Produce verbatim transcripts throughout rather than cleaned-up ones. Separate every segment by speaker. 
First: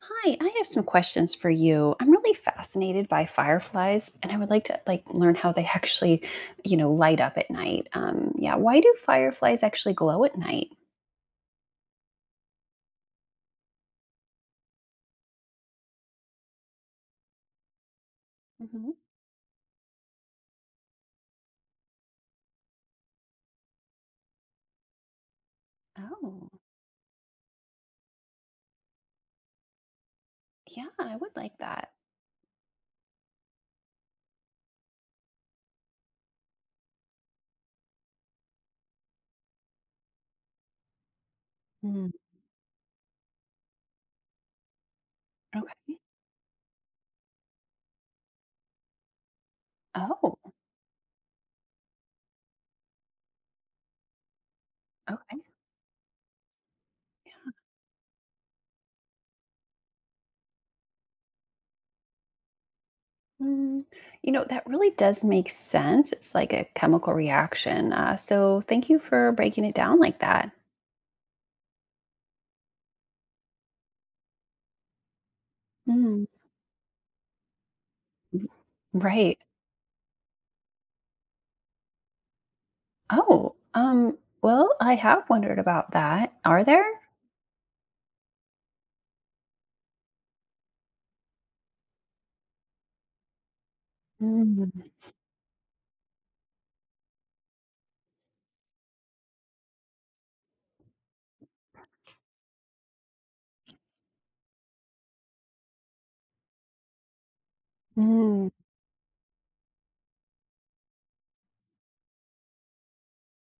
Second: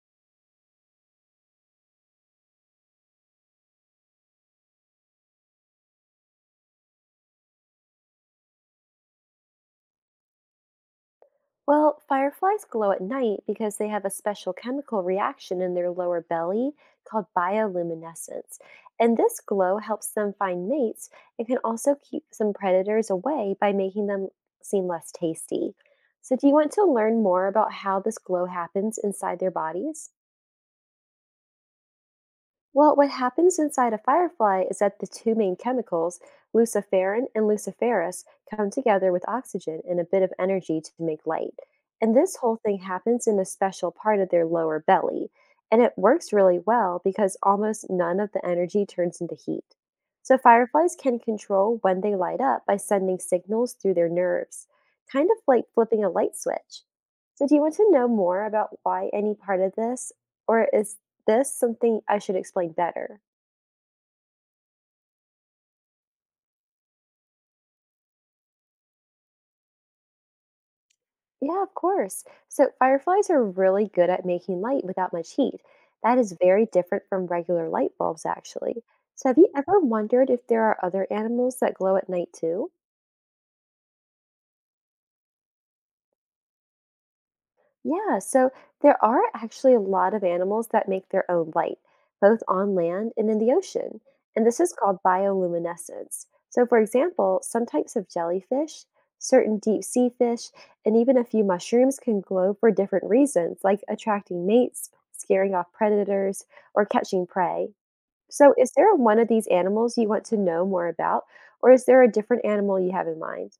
Speaker 1: Hi, I have some questions for you. I'm really fascinated by fireflies, and I would like to like learn how they actually, you know, light up at night. Um, yeah, why do fireflies actually glow at night?
Speaker 2: Well, fireflies glow at night because they have a special chemical reaction in their lower belly called bioluminescence.
Speaker 1: Hmm.
Speaker 2: And this glow helps them find mates and can also keep some predators away by making them seem less tasty. So, do
Speaker 1: Oh,
Speaker 2: you want to learn more about how this glow happens inside their bodies?
Speaker 1: yeah, I would like that.
Speaker 2: Well, what happens inside a firefly is that the two main chemicals, luciferin and luciferase, come together with oxygen and a bit of energy to make light.
Speaker 1: Mm,
Speaker 2: And this whole thing happens in a special part of their lower belly. And it
Speaker 1: okay.
Speaker 2: works really well because almost none of the energy turns into heat. So
Speaker 1: Oh,
Speaker 2: fireflies can control when they light up by sending signals through their nerves, kind of
Speaker 1: okay.
Speaker 2: like flipping a light switch. So, do you want to know more about why any part of this, or is this something I should explain better?
Speaker 1: Mm, you know, that really does make sense. It's like a chemical reaction. Uh, so thank you for breaking it down like that.
Speaker 2: Yeah, of course. So, fireflies are really good at making light without much heat. That
Speaker 1: Mm.
Speaker 2: is very different from regular light bulbs, actually. So, have
Speaker 1: Right.
Speaker 2: you ever wondered if there are other animals that glow at night too?
Speaker 1: Oh, um, well, I have wondered about that. Are there?
Speaker 2: Yeah, so there are actually a lot of animals that make their own light, both on land and in the ocean. And this
Speaker 1: Mm,
Speaker 2: is called bioluminescence. So, for example, some types of jellyfish, certain deep sea fish, and even a few mushrooms can glow for different reasons, like attracting mates, scaring off predators, or catching prey.
Speaker 1: mm.
Speaker 2: So, is there one of these animals you want to know more about, or is there a different animal you have in mind?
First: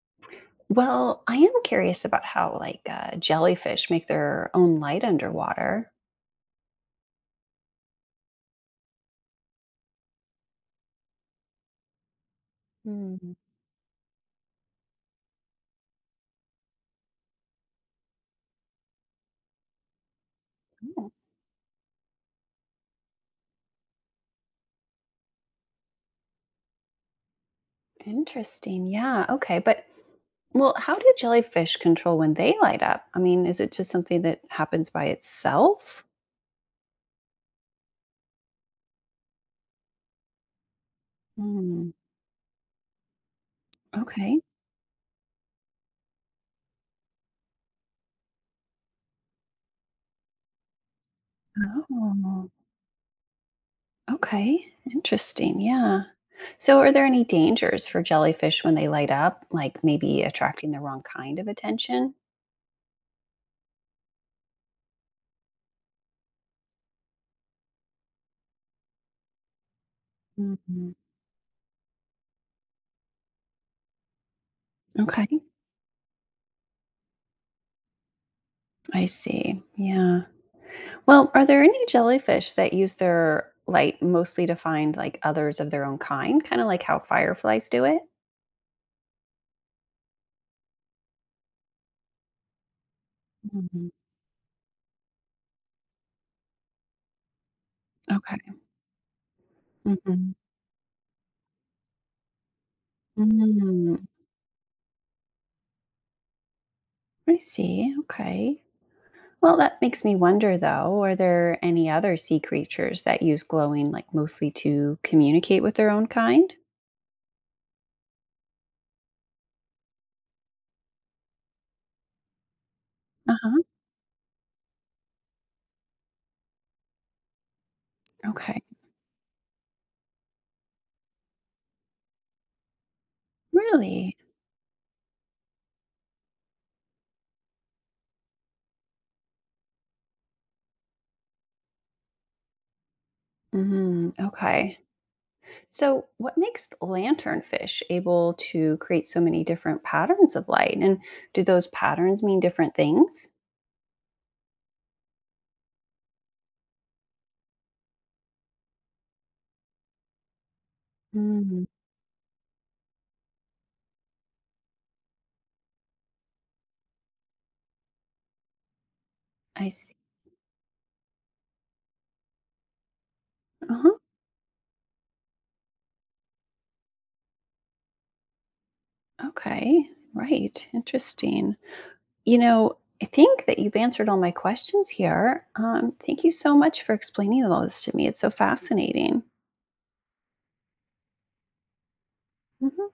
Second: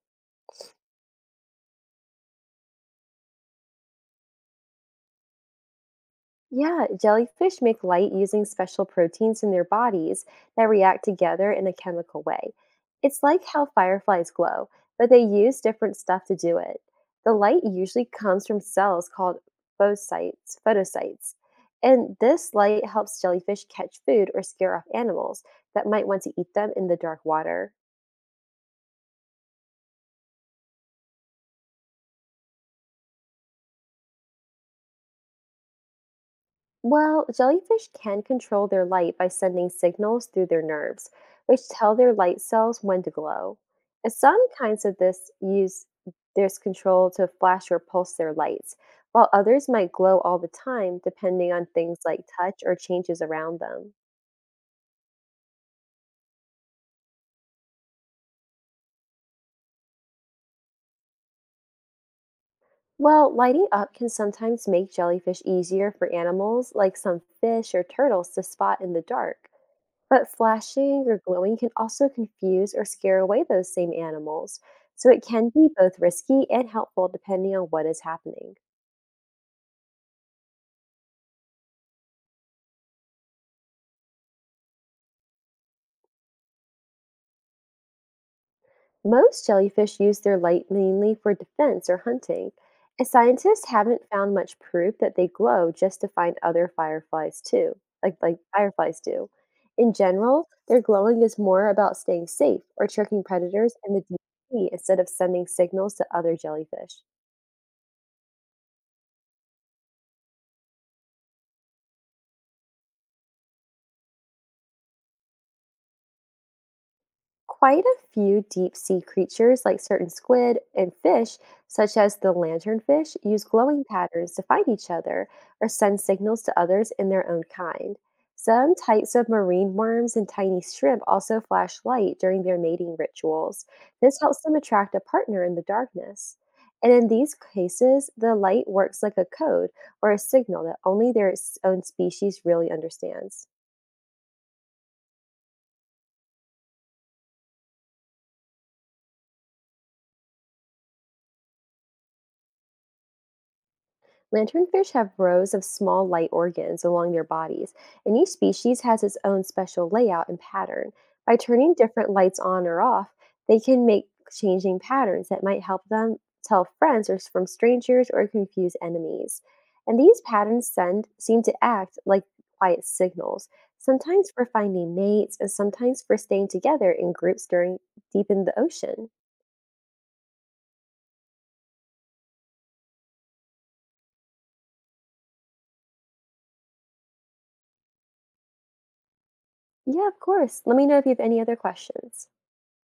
Speaker 1: Well, I am curious about how, like, uh, jellyfish make their own light underwater.
Speaker 2: Yeah, jellyfish make light using special proteins in their bodies that react together in a chemical way. It's
Speaker 1: Mm.
Speaker 2: like how fireflies glow, but they use different stuff to do it. The light usually comes from cells called phocytes,
Speaker 1: Oh,
Speaker 2: photocytes. And this light helps jellyfish catch food or scare off animals that might want to eat them in the dark water.
Speaker 1: interesting. Yeah. Okay. But, well, how do jellyfish control when they light up? I mean, is it just something that happens by itself?
Speaker 2: Well, jellyfish can control their light by sending signals through their nerves, which
Speaker 1: Mm.
Speaker 2: tell their light cells when to glow. And
Speaker 1: Okay.
Speaker 2: some kinds of this use this control to flash or pulse their lights, while others might glow all the time depending on things like
Speaker 1: Oh.
Speaker 2: touch or changes around them.
Speaker 1: Okay, interesting. Yeah. So, are there any dangers for jellyfish when they light up, like maybe attracting the wrong kind of attention?
Speaker 2: Well, lighting up can sometimes make jellyfish easier for animals like some fish or turtles to spot in the dark. But
Speaker 1: Mhm.
Speaker 2: flashing or glowing can also confuse or scare away those same animals, so it
Speaker 1: Okay,
Speaker 2: can be both risky and helpful depending on what is happening.
Speaker 1: I see. Yeah. Well, are there any jellyfish that use their light mostly to find like others of their own kind, kind of like how fireflies do it?
Speaker 2: Most jellyfish use their light mainly for defense or hunting, and scientists
Speaker 1: Mhm.
Speaker 2: haven't found much proof that they glow just to find other fireflies too, like like
Speaker 1: Okay.
Speaker 2: fireflies do. In
Speaker 1: Hmm.
Speaker 2: general, their glowing is more about staying safe or tricking predators in
Speaker 1: Mm.
Speaker 2: the deep sea instead of sending signals to other jellyfish.
Speaker 1: I see. Okay. Well, that makes me wonder though, are there any other sea creatures that use glowing like mostly to communicate with their own kind?
Speaker 2: Quite a few deep sea creatures, like certain squid and fish, such as the lanternfish, use
Speaker 1: Uh-huh.
Speaker 2: glowing patterns to find each other or send signals to others in their own kind.
Speaker 1: Okay.
Speaker 2: Some types of marine worms and tiny shrimp also flash light during their mating rituals.
Speaker 1: Really?
Speaker 2: This helps them attract a partner in the darkness. And in these cases, the light works like a code or a signal that only their s- own species really understands.
Speaker 1: Hmm. Okay. So, what makes lanternfish able to create so many different patterns of light? And do those patterns mean different things?
Speaker 2: Lanternfish have rows of small light organs along their bodies, and each species has its own special layout and pattern. By
Speaker 1: Mm,
Speaker 2: turning different lights on or off, they can make changing patterns that might help them tell friends or s- from strangers or confuse enemies.
Speaker 1: I see.
Speaker 2: And these patterns send seem to act like quiet signals,
Speaker 1: Uh-huh.
Speaker 2: sometimes for finding mates and sometimes for staying together in groups during deep in the ocean.
Speaker 1: Okay. Right. Interesting. You know, I think that you've answered all my questions here. Um, thank you so much for explaining all this to me. It's so fascinating.
Speaker 2: Yeah, of course. Let me know if you have any other questions.
Speaker 1: Mhm.